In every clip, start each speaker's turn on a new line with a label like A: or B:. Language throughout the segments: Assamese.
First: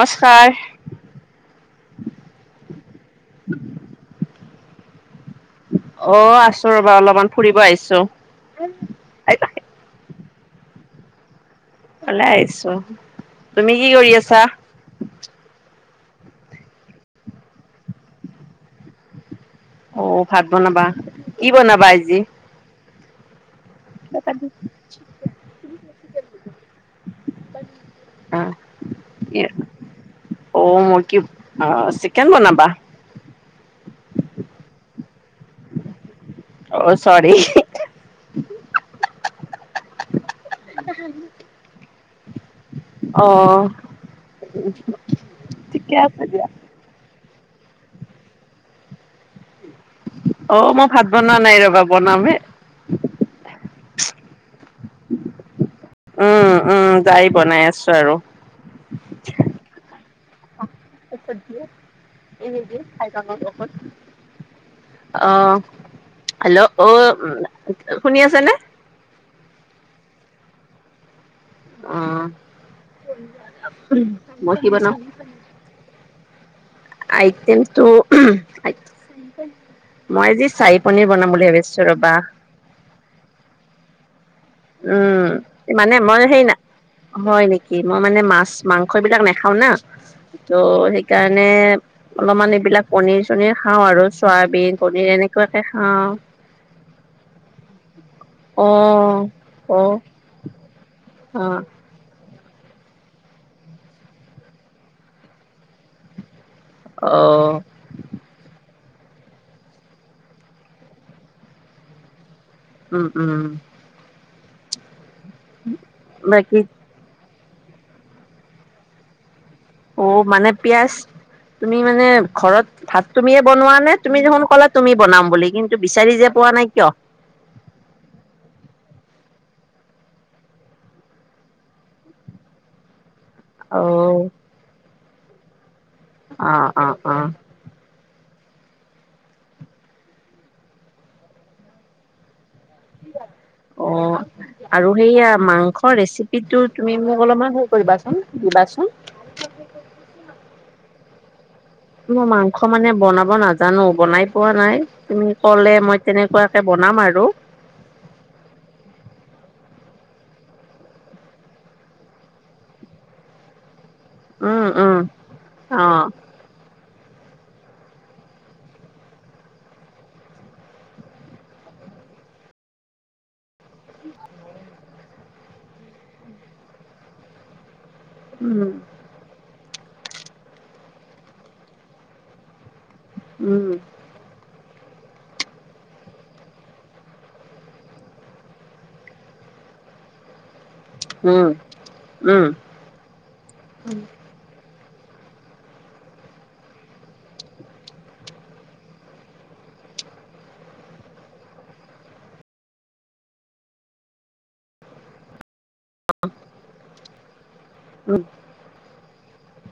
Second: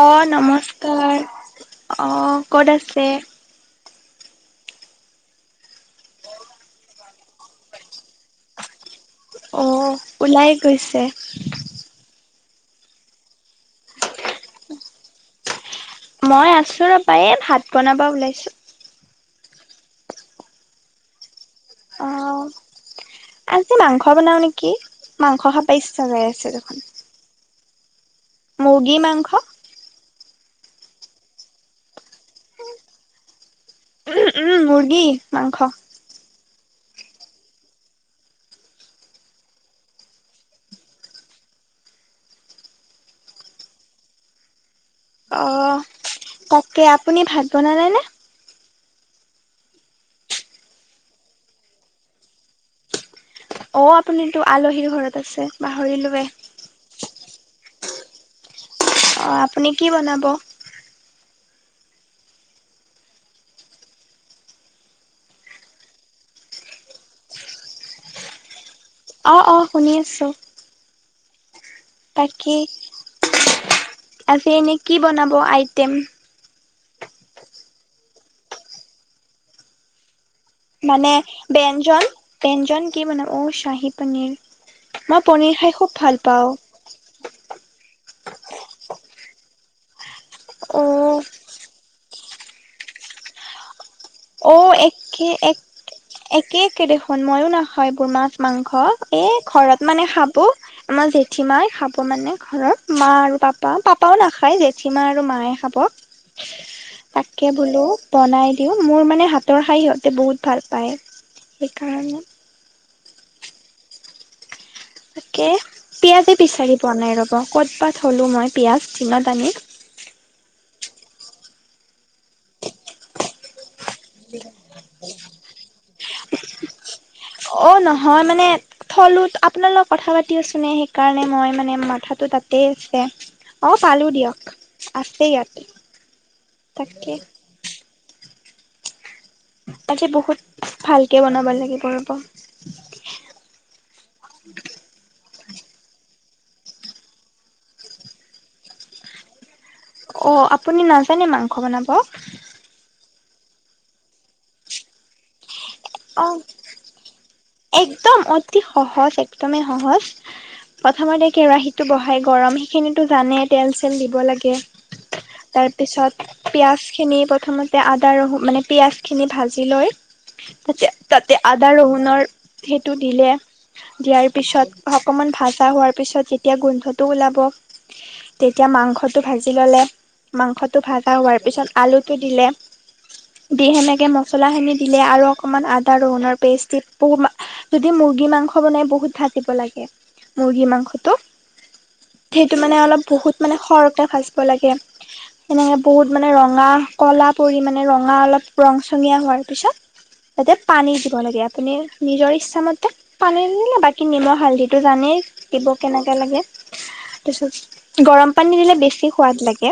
A: অ, নমস্কাৰ। অ ক'ত আছে?
B: [unintelligible] অ আছো ৰ'বা, অলপমান ফুৰিব আহিছো।
A: অ ওলাই গৈছে।
B: ওলাই তুমি কি কৰি আছা?
A: মই আছো ৰবা, এই ভাত বনাবা ওলাইছো।
B: অ ভাত বনাবা। কি বনাবা
A: অ
B: আজি?
A: আজি মাংস বনাওঁ নেকি, মাংস খাব ইচ্ছা জাই আছে দেখোন। মুগী মাংস।
B: অ মই কি, আহ চিকেন বনাবা।
A: উ মুৰ্গী মাংস।
B: অ চৰি। [unintelligible] অ।
A: অঁ
B: ঠিকে আছে দিয়া
A: তাকে, আপুনি ভাত বনালে নে?
B: অ মই ভাত বনোৱা নাই ৰবা, বনাম হে।
A: অ আপুনিতো আলহীৰ ঘৰত আছে। পাহৰিলোৱে।
B: উম উম যাই [unintelligible]
A: অ আপুনি কি বনাব?
B: [unintelligible] আহ হেল্ল', অ শুনি আছে নে?
A: অ অ শুনি আছো।
B: অ
A: বাকী আজি এনেই কি বনাব আইটেম?
B: আইটমটো মই আজি চাহী পনীৰ
A: মানে
B: বনাম বুলি ভাবিছো ৰবা
A: ব-ব্যঞ্জন-ব্যঞ্জন কি বনাব? অ, চাহী পনীৰ। মই
B: উম
A: পনীৰ খাই খুব
B: মানে
A: ভাল
B: মই সেই
A: পাওঁ
B: না, হয় নেকি। মই মানে মাছ-মাংস এইবিলাক নাখাওঁ না, ত'
A: অ
B: সেইকাৰণে অলপমান এইবিলাক পনিৰ-চনিৰ খাওঁ আৰু।
A: অ
B: চয়াবিন পনিৰ এনেকুৱাকে খাওঁ
A: একে-এক-একে-একে দেখোন, মই নাখাওঁ এইবোৰ মাছ
B: অ
A: মাংস। এই ঘৰত
B: অ
A: মানে খাব। আমাৰ জেঠি
B: অ
A: মাই খাব মানে মানে ঘৰৰত মা আৰু পাপা পাপাও নাখায় জেঠীমা আৰু মায়ে খাব।
B: অ
A: তাকে বোলো বনাই দিও মোৰ মানে হাতৰ খাৰ সিহঁতে বহুত ভাল পায় সেইকাৰণে
B: উম উম উ
A: তাকে পিঁয়াজে
B: বাকী
A: বিচাৰি বনাই ৰ'ব ক'তবাত থ'লোঁ মই পিঁয়াজ দিনত আনি
B: অ মানে পিয়াজ তুমি মানে ঘৰত ভাত তুমিয়ে বনোৱা নে তুমি দেখোন কলা তুমি বনাম বুলি কিন্তু বিচাৰি যে পোৱা নাই কিয়
A: অ নহয় মানে থলোত আপোনাৰ লগত কথা পাতিওছনেে সেইকাৰণে মই মানে মাথাাতো তাতেই আছে অঁ
B: অ
A: পালোঁ দিয়ক আছে ইয়াতে
B: অ অ অ
A: আজি বহুত ভালকে বনাব লাগিব ৰ'ব
B: অ আৰু সেইয়া মাংসৰ ৰেচিপি সটো তুমি মোক অলপমান সে কৰিবাচোন দিবাচোন
A: অ আপুনি নাজানে মাংস বনাব
B: মই মাংস মানে বনাব নাজানো বনাই পোৱা নাই তুমি ক'লে মই
A: অ
B: তেনেকুৱাকে বনাম আৰু
A: একদম অতি সহজ একদমেই সহজ প্ৰথম কেৰাহিতটো বহাই গৰম সেই খিনিতো জানে তে
B: উম, উম, অ'।
A: প খিনি প্ৰথমতে আদা ৰ মানে পিয়াজ খিনি ভাজি লৈ তা তাতে আদা ৰহুনৰৰ সেইটো দিলে দিয়াৰ পিছত অকনমান ভাজা হোৱাৰ পিছত যেতিয়া গোন্ধটো ওলাব তেতিয়া
B: উম,
A: মাংসটো ভাজি ল'লে মাংসটো ভাজা হোৱাৰ পিছত আলুটো দিলে দি
B: উম,
A: সেনেকে মছলা খিনি দিলে আৰু অকণমান আদা ৰহুণৰ পেষ্ট দি বু যদি মুৰ্গী মাংস বনাই বহুত ঢাকিব লাগে মুৰ্গী মাংসটো
B: উম, উম,
A: সেইটো মানে অলপ বহুত মানে সৰহকে ভাজিব লাগে [inaudible] সনেকে বহুত মানে ৰঙা কলা পৰি মানে ৰঙা অলপ ৰং চঙীয়া হোৱাৰ পিছত যাতে পানী দিব লাগে আপুনি নিজৰ ইচ্ছাামতে পানী নিলে বাকী নিমখ হালধিটো জানেই দিব কেনেকে লাগে তাৰত গৰম পানী দিলে বেছি সোৱাদ লাগে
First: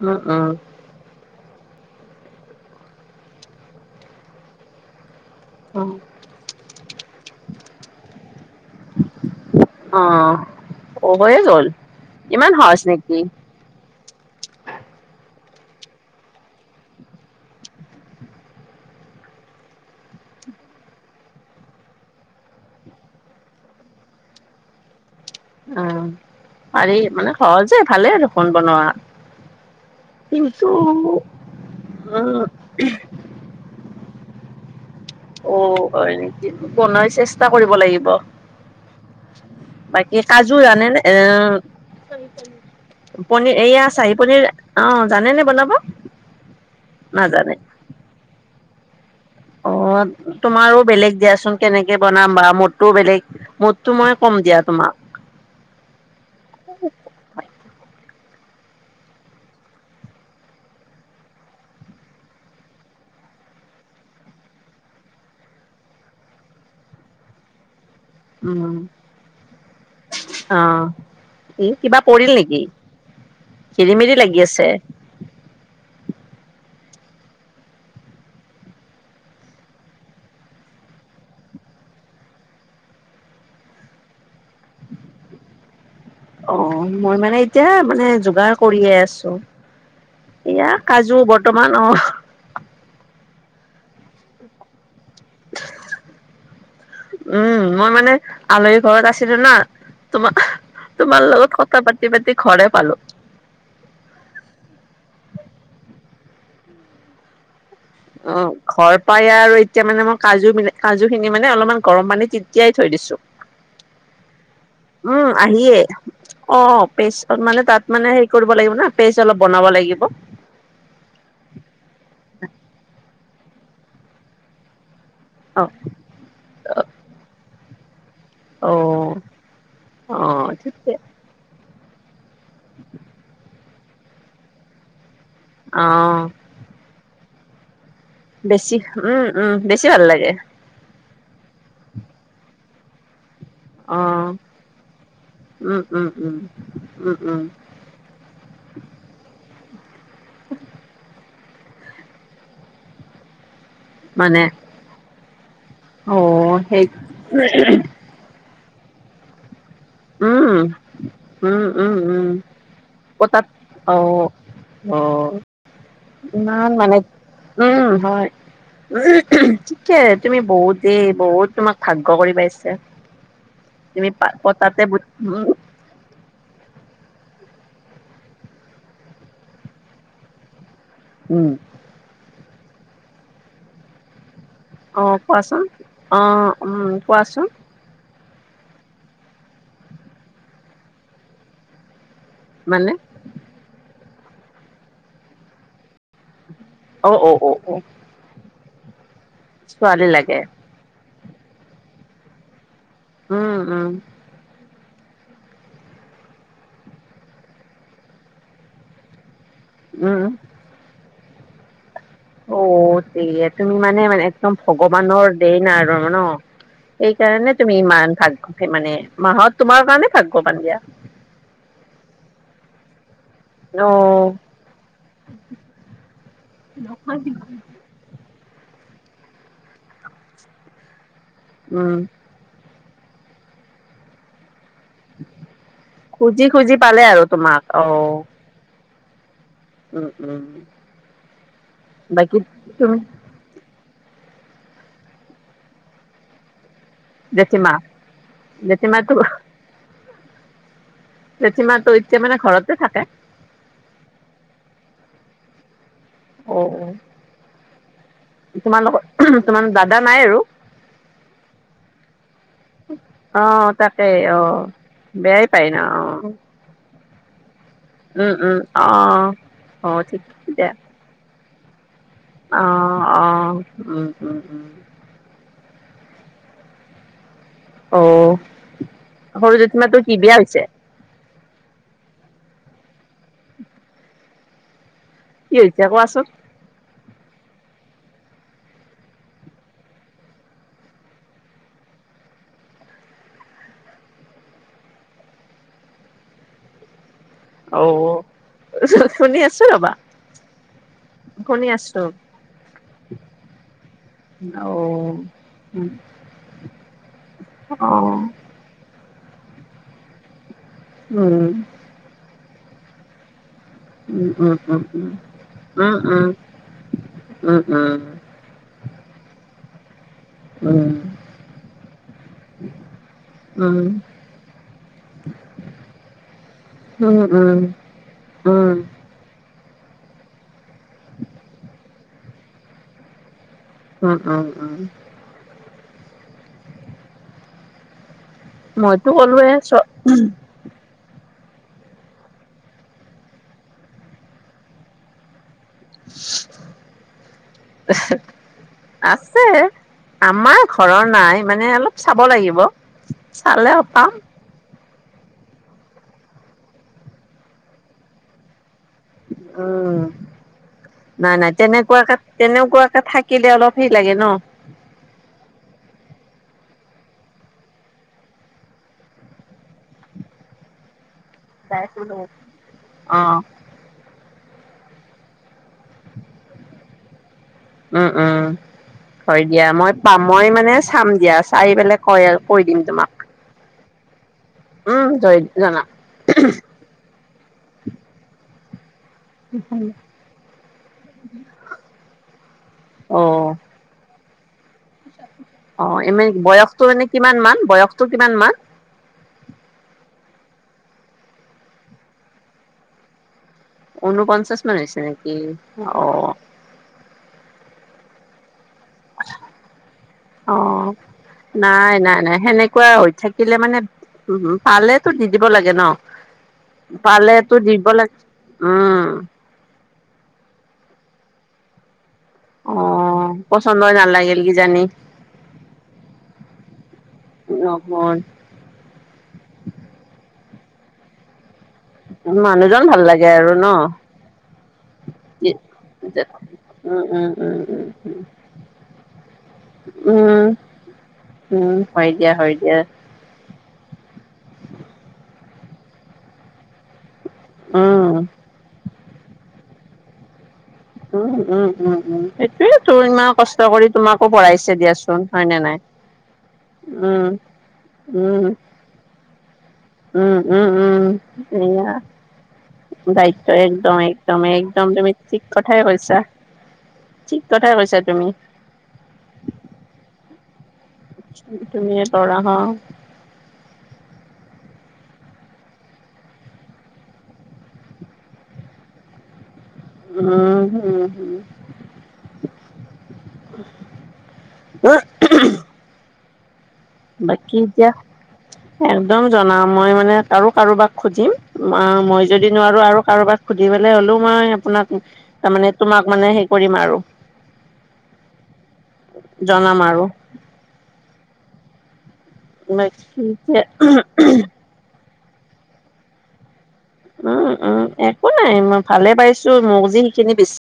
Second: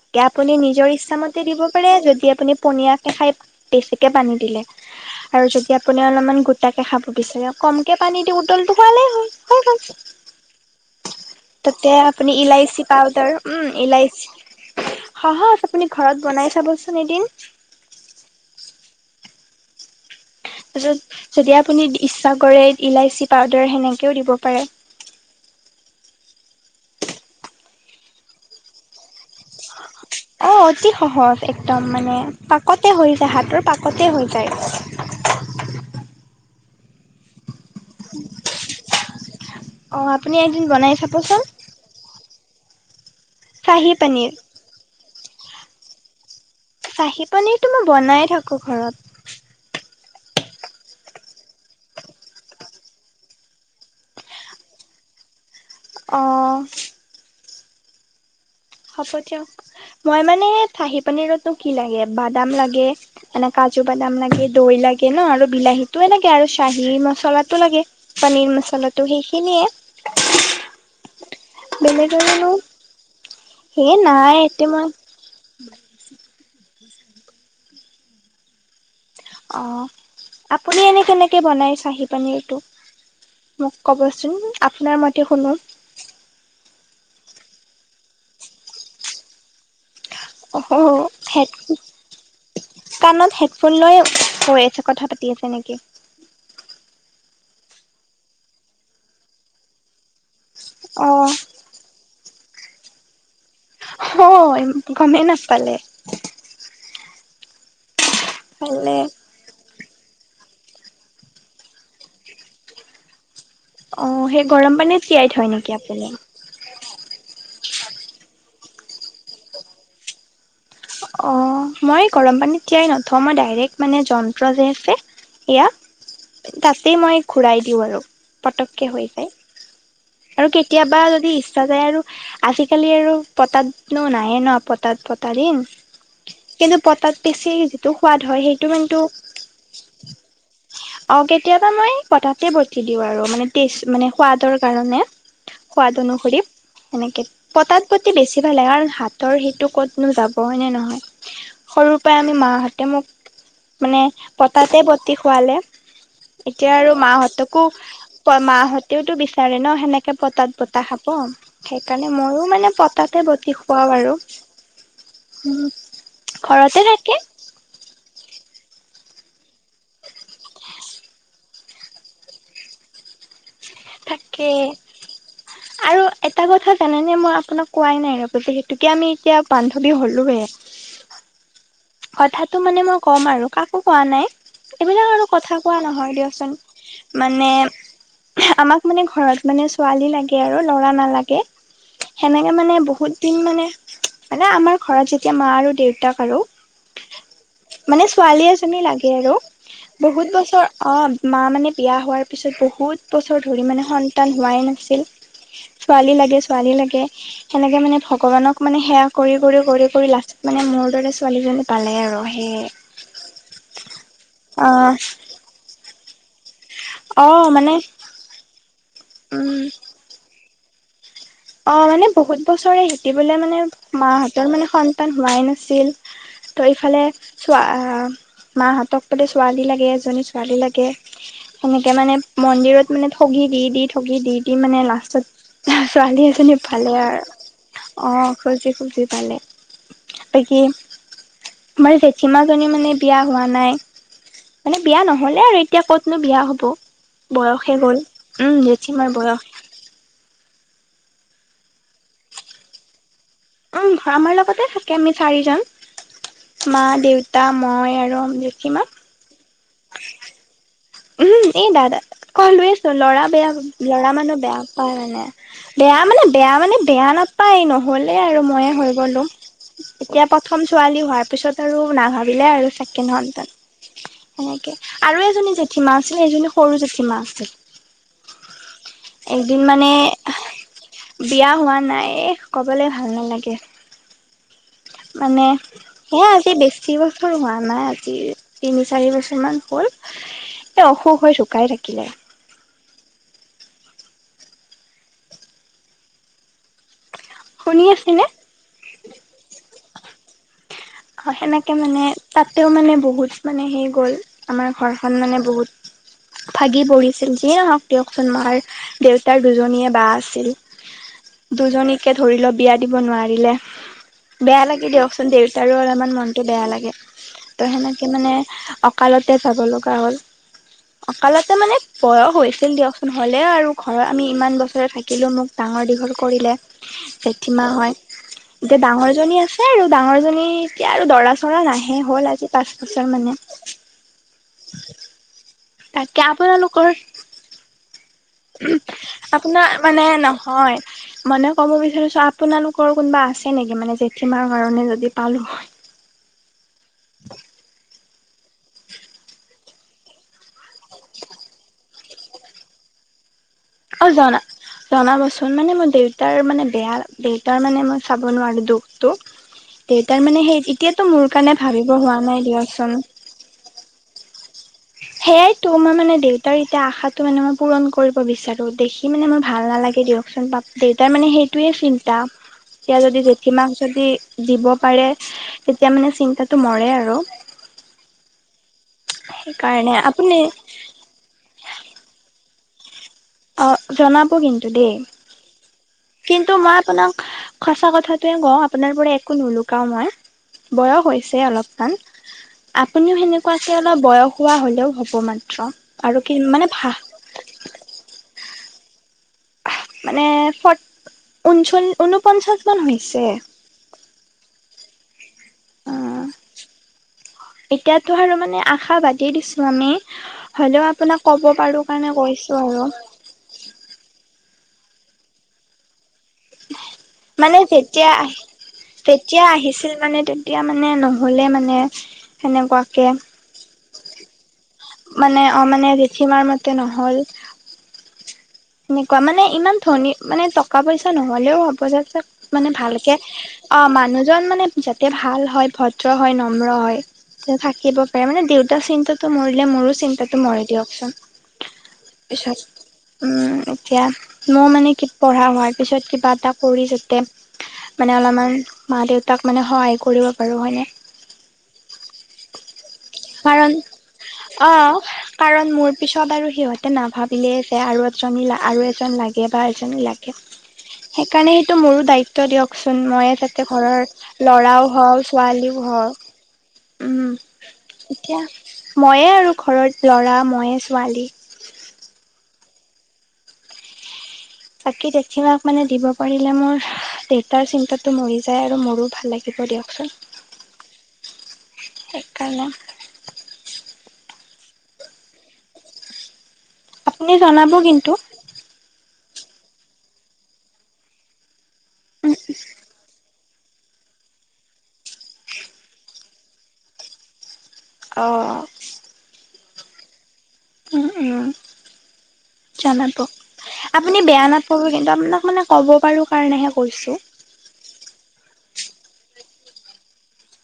B: উম, উম,
A: আপুনি নিজৰ ইচ্ছামতে দিব পাৰে যদি আপুনি পনিয়াকে খাই বেছিকে পানী ইল আৰু যদি
B: উম।
A: আপুনি অলপমান গোটে খাব বিচাৰে কমকে পানী দি উতলটো খোৱালেই হয়
B: অ অ' হৈয়ে গ'ল
A: তাতে আপুনি
B: ইমান সহজ
A: ইলাইচি
B: নেকি
A: পাউদাৰ উম ইলাইচি সাহজ আপুনি ঘৰত বনাই চাবচোন এদিন [inaudible] তাৰত যদি আপুনি ইচ্ছা কৰে ইলাইচি পাউদাৰ সেনেকেও দিব পাৰে [inaudible]
B: অ পাৰি মানে সহজে ভালে আৰু খোন বনোৱা
A: অ
B: কিন্তু
A: অতি সহজ একদম মানে
B: উম,
A: পাকতে হৈ যায় হাতৰ পাকত তে হৈ যায়
B: বনোৱাৰ চেষ্টা কৰিব লাগিব
A: অ
B: বাকী
A: আপুনি
B: কাজু
A: এদিন
B: আনেে
A: বনাই
B: ন
A: চাবচোন
B: এ পনিৰ এইয়া চাহি পনিৰ অ জানে নে বনাব
A: চাহী
B: নাজানে
A: পনীৰটো মই বনাই থাকোঁ ঘৰত
B: অ তোমাৰো বেলেগ দিয়াচোন কেনেকে বনাম বা মদটোও বেলেগ মদটো মই কম দিয়া তোমাক
A: অঁ হ'ব দিয়ক মই মানে থাহি পানীৰতো কি লাগে বাদাম লাগে এনেকা কাজু বাদাম লাগে দৈ লাগে ন আৰু বিলাহীতটো এনেকে আৰু চাহী মচলাটো লাগে। পনীৰ
B: উম
A: মচলাটো সেইখিনিয়ে।
B: অ এই কিবা পৰিল
A: বেলেগৰনো
B: নেকি?
A: সেই
B: খেলি মেলি
A: নাই
B: লাগি আছে।
A: এতিয়া মই অ' আপুনি এনেই কেনেকে বনায় চাহী পনীৰটো। মোক কবচোন আপোনাৰ মতে শুনো।
B: অ' মই মানে এতিয়া মানে যোগাৰ কৰিয়ে আছো। এয়া
A: অ'
B: কাজু
A: হেড
B: বৰ্তমান অ'।
A: ফোন লয় কৈ আছে কথা পাতি আছে নেকি?
B: উম, মই মানে আলহী ঘৰত আছিলো না। তোমাৰ তোমাৰ
A: অ'
B: লগত কথা পাতি পাতি ঘৰে পালোঁ।
A: হয়, গমেই নাপালে।
B: অ' ঘৰ
A: ভালে
B: পায়ে আৰু এ। এতিয়া মানে মই কাজু মিল কাজু খিনি মানে অলপমান গৰম পানী তে তিয়াই থৈ দিছোঁ।
A: অ' সেই গৰম পানীত তিয়াই থয় নেকি আপুনি?
B: পেষ্টত মানে তাত মানে হেৰি কৰিব লাগিব ন পেষ্ট অলপ বনাব লাগিব।
A: অ' মই গৰম পানীত তিয়াই নথওঁ। মই ডাইৰেক্ট মানে যন্ত্ৰ যে আছে। এয়া তাতেই মই ঘূৰাই দিওঁ আৰু।
B: অ অ
A: পতককে হৈ যায়
B: অ
A: আৰু
B: ঠিকে
A: কেতিয়াবা যদি ইচ্ছা যায় আৰু। আজিকালি আৰু পটাতনো নাইে ন পটাত পতা দিন।
B: অ
A: কিন্তু পতাক পিছি। টো সোৱাদ হয়, সেইটো
B: বেছি
A: কিন্তু
B: উম উম বেছি ভাল লাগে
A: অ' কেতিয়াবা মই পতাতে বতি দিওঁ আৰু
B: অ
A: পেষ্ট কাৰণে।
B: উম
A: সোৱাদ
B: উম উম
A: অনুসৰি
B: উম
A: সেনেকে
B: উম
A: পতাত পতি বেছি ভাল লাগে কাৰণ হাতৰ হেইটো। ক'তনো যাব হয়নে নহয় সৰুৰ পৰাই আমি মাহঁতে মোক। মানে পতাতে বতি খোৱালে।
B: অ
A: এতিয়া
B: সেই
A: আৰু মাহঁতকো মাহঁতেওতো বিচাৰে ন। সেনেকে
B: উম
A: পটাত বতাহ খাব,
B: উম উম
A: সেইকাৰণে
B: উম
A: ময়ো মানে পতাতে
B: পতাত
A: বতি খুৱাওঁ
B: অ
A: আৰু।
B: অ'
A: উম
B: ইমান
A: ঘৰতে
B: মানে
A: থাকে
B: উম হয়। [unintelligible] ঠিকে তুমি বহুতেই বহুত তোমাক ভাগ্য কৰি পাইছা।
A: থাকে আৰু এটা কথা। তেনে মই আপোনাক কোৱাই নাই ৰব যে সেইতোকে আমি এতিয়া বান্ধৱী হ'লোহে।
B: উম
A: কথাটো মানে মই ক'ম আৰু কাকো কোৱা নাই।
B: অ
A: এইবিলাক আৰু কথা
B: কোৱাচোন
A: কোৱা নহয়
B: অ
A: দিয়চোন
B: উম কোৱাচোন
A: মানে। আমাক মানে ঘৰত মানে ছোৱালী লাগে আৰু ল'ৰা নালাগে। সেনেকে মানে বহুত দিন মানে মানে আমাৰ ঘৰত যেতিয়া মা আৰু দেউতাক আৰু।
B: অ' অ' অ' অ'।
A: মানে ছোৱালী লাগে আৰু
B: ছোৱালী
A: বহুত
B: লাগে
A: বছৰ অ' মা মানে বিয়া হোৱাৰ পিছত বহুত। বছৰ
B: উম
A: ধৰি মানে
B: উম
A: সন্তান হোৱাই নাছিল। ছোৱালী লাগে ছোৱালী লাগে সেনেকে মানে ভগৱানক মানে সেৱা কৰি কৰি কৰি কৰি
B: উম
A: লাষ্টত মানে মোৰ দৰে ছোৱালীজনী পালে আৰু। সেয়ে।
B: অ' দ তুমি মানে মানে একদম
A: অ'
B: ভগৱানৰ দে নাই আৰু ন।
A: অ',
B: সেইকাৰণে
A: মানে
B: তুমি ইমান ভাকে মানে মাহত
A: উম,
B: তোমাৰ কাৰণে ভাগৱান দিয়া।
A: অ' মানে বহুত বছৰে শিকিবলৈ মানে
B: অ
A: মাহঁতৰ মানে সন্তান হোৱাই নাছিল। তো এইফালে চোৱা। মাহঁতক বোলে ছোৱালী লাগে এজনী ছোৱালী লাগে
B: উম
A: সেনেকে মানে মন্দিৰত মানে ঠগি দি দি ঠগি দি দি মানে লাষ্টত। ছোৱালী
B: খুজি
A: এজনী
B: খুজি
A: ভালে
B: পালে তোমাক
A: আৰু অ' খুজি খুজি পালে।
B: উম উম
A: বাকী
B: বাকী
A: জেঠীমা জনি মানে
B: তুমি
A: বিয়া হোৱা নাই। মানে বিয়া নহ'লে আৰু এতিয়া কতনো বিয়া হ'ব।
B: জেঠীমা
A: বয়সে গ'ল, উম, জেঠিমাৰ
B: জেঠীমাটো
A: বয়স।
B: [unintelligible] ত' এতিয়া মানে ঘৰতে থাকে।
A: উম, আমাৰ লগতে থাকে আমি চাৰিজন
B: অ অ
A: মা দেউতা মই আৰু জেঠীমা
B: তোমাৰ লোকৰ দাদা নাই আৰু?
A: উম, এ দাদা [unintelligible] ল'ৰা
B: অ
A: বেয়া
B: তাকে
A: ল'ৰা মানুহ
B: অ
A: বেয়া পায় মানে।
B: বেয়াই পায় ন
A: বেয়া
B: অ অ
A: মানে বেয়া মানে বেয়া নাপায় ন। হ'লে
B: উম
A: আৰু
B: উম
A: মইয়ে
B: অ
A: হৈ গ'লো
B: অ ঠিক
A: এতিয়া প্ৰথম
B: দে
A: ছোৱালী হোৱাৰ পিছত আৰু নাভাবিলে
B: অ
A: আৰু চেকেণ্ড
B: অ
A: সন্তান
B: উম উম উম
A: সেনেকে আৰু এজনী [unintelligible] এইজনী সৰু জেঠীমা।
B: অ',
A: একদিন
B: সৰু
A: মানে
B: জেঠীমাটো কি বিয়া হৈছে?
A: বিয়া হোৱা নাই ক'বলৈ ভাল নালাগে। মানে
B: কি হৈছে কোৱাচোন
A: সেয়া আজি বেছি হোৱা নাই আজি তিনি চাৰি বছৰ মান হ'ল। এ অসুখ হৈ ঢুকাই থাকিলে। শুনি
B: অ',
A: আছেনে
B: শুনি আছো ৰ'বা। শুনি
A: সেনেকে মানে
B: আছো
A: তাতেও মানে বহুত মানে হেই গ'ল আমাৰ
B: অ
A: ঘৰখন মানে বহুত
B: উম
A: ভাগি পৰিছিল যি হওঁক দিয়কচোন মাৰ দেউতাৰ দুজনীয়ে বা আছিল
B: উম
A: দুজনীকে ধৰি লওঁক বিয়া দিব নোৱাৰিলে।
B: উম উম উম উম উম
A: বেয়া
B: উম উম উম উম উম উম উম
A: লাগে দিয়কচোন দেউ অলপমান মনটো বেয়া লাগে ত' সেনেকৈ মানে অকালতে যাব লগা হ'ল।
B: উম। উম
A: অকালতে মানে বয়স হৈছিল দিয়কচোন হ'লে আৰু ঘৰৰ আমি ইমান বছৰে থাকিলো মোক ডাঙৰ ডাঙৰ দীঘল কৰিলে জেঠীমা হয়। এতিয়া ডাঙৰজনী আছে। সেই আৰু ডাঙৰজনী এতিয়া আৰু দৰা চৰা নাহে হ'ল আজি পাঁচ বছৰ মানে।
B: উম, উম, উম।
A: তাকে, আপোনালোকৰ?
B: মইতো ক'লোৱে চ
A: আপোনাৰ মানে নহয় মানে ক'ব বিচাৰিছো আপোনালোকৰ কোনোবা আছে নেকি? মানে জেঠূমাৰ কাৰণে যদি পালো হয়।
B: আছে আমাৰ ঘৰৰ নাই মানে অলপ চাব লাগিব চালে
A: অ
B: পাম।
A: জনা জনাবচোন মানে মোৰ দেউতাৰ মানে বেয়া দেউতাৰ মানে মই চাব নোৱাৰো দুখটো।
B: উম,
A: দেউতাৰ মানে সেই এতিয়াতো মোৰ
B: নাই নাই
A: কাৰণে ভাবিব
B: তেনেকুৱাকে
A: হোৱা নাই দিয়কচোন
B: তেনেকুৱাকে থাকিলে অলপ সেই লাগে ন। [inaudible]
A: সেইয়াইতো মই মানে দেউতাৰ এতিয়া আশাটো মানে মই পূৰণ কৰিব বিচাৰো। দেখি মানে মোৰ ভাল নালাগে। দিয়কচোন পাপ দেউতাৰ মানে সেইটোয়ে চিন্তা, তেওঁ
B: অ
A: যদি জেঠীমাক যদি দিব পাৰে, তেতিয়া মানে চিন্তাটো মৰে আৰু।
B: উম, উম হয় দিয়া, মই
A: সেইকাৰণে
B: পাম
A: আপুনি
B: মই মানে চাম দিয়া, চাই পেলাই কৈ কৈ দিম তোমাক।
A: অ', জনাব কিন্তু দেই।
B: উম জয় জনাম
A: কিন্তু মই আপোনাক সঁচা কথাটোৱে কওঁ আপোনাৰ পৰা একো নুলুকাও মই, বয়স হৈছে অলপমান। আপুনিও
B: অ
A: সেনেকুৱাকে অলপ বয়স হোৱা হ'লেও হ'ব মানে।
B: অ', এনে
A: আৰু কি
B: মানে বয়সটো
A: ভা
B: মানে কিমান মান? বয়সটো কিমান মান?
A: মানে ফট ঊনচল্লি ঊনপঞ্চাশ মান হৈছে।
B: ঊনপঞ্চাশ মান হৈছে নেকি?
A: অ
B: অহ।
A: এতিয়াতো আৰু মানে আশা বাদে দিছোঁ আমি।
B: অ
A: হ'লেও আপোনাক ক'ব পাৰো
B: নাই
A: কাৰণে কৈছোঁ আৰু।
B: হম, হম পালেতো দি দিব লাগে ন। পালেতো
A: মানে
B: দিব
A: যেতিয়া
B: লাগে
A: আহ
B: উম
A: যেতিয়া আহিছিল মানে তেতিয়া মানে ন হ'লে মানে সেনেকুৱাকে
B: অ', পচন্দই নালাগিল কিজানি!
A: মানে অ' মানে জেঠীমাৰ মতে নহ'ল। টকা-পইচা নহ'লেও হ'ব। [unintelligible] মানে
B: মানুহজন ভাল
A: ভালকে,
B: লাগে আৰু ন
A: অ', মানুহজন মানে যাতে ভাল
B: উম
A: হয়, ভদ্ৰ হয়, নম্ৰ হয়।
B: উম উম
A: হয়,
B: উম
A: থাকিব পাৰে, মানে দেউতাৰ চিন্তাটো মৰিলে মোৰো চিন্তাটো
B: উম
A: মৰে দিয়কচোন।
B: উম হয় দিয়া, হয়
A: পিছত
B: দিয়া।
A: উম এতিয়া মই মানে পঢ়া হোৱাৰ পিছত কিবা এটা কৰিম তেতিয়া।
B: উম
A: মানে অলপমান মা-দেউতাক মানে সহায় কৰিব পাৰিম হয়নে?
B: উম, উম, উম, উম, সেইটোৱেটো ইমান কষ্ট
A: কাৰণ
B: কৰি তোমাকো পঢ়াইছে
A: অ',
B: দিয়াচোন, হয় নে
A: কাৰণ
B: নাই?
A: মোৰ পিছত আৰু সিহঁতে
B: উম
A: নাভাবিলে যে আৰু
B: উম
A: এজনী আৰু এজন লাগে বা লাগে,
B: উম উম উম
A: সেইকাৰণে সেইটো
B: এয়া
A: মোৰো দায়িত্ব দিয়ক। চোন ময়ে
B: দায়িত্ব
A: তাতে
B: একদম
A: ঘৰৰ
B: একদম একদম
A: ল'ৰাও
B: তুমি
A: হওঁ,
B: ঠিক কথাই
A: ছোৱালীও হওঁ।
B: কৈছা
A: উম,
B: ঠিক কথাই কৈছা তুমি
A: এতিয়া ময়ে আৰু ঘৰত ল'ৰা, ময়ে ছোৱালী।
B: তুমিয়ে ল'ৰা ন?
A: তাকে জেঠীমাক মানে দিব পাৰিলে, মোৰ দেউতাৰ চিন্তাতটো মৰি যায় আৰু মোৰো ভাল লাগে।
B: উম,
A: সেইকাৰণে
B: উম, উম। [unintelligible]
A: আপুনি
B: বাকী
A: জনাব
B: এতিয়া
A: কিন্তু
B: একদম জনাম, মই মানে আৰু কাৰোবাক সুজিম মই
A: উম,
B: যদি নোৱাৰো আৰু কাৰোবাক সুধি পেলাই হ'লেও মই আপোনাক, তাৰমানে তোমাক মানে সেই কৰিম আৰু।
A: অ'।
B: জনাম আৰু।
A: উম, উম,
B: উম
A: জনাব, আপুনি বেয়া নাপাব কিন্তু আপোনাক মানে ক'ব পাৰো কাৰণেহে। কৈছোঁ।
B: উম, উম একো নাই মই ভালে পাইছো, মোক যে সেইখিনি বি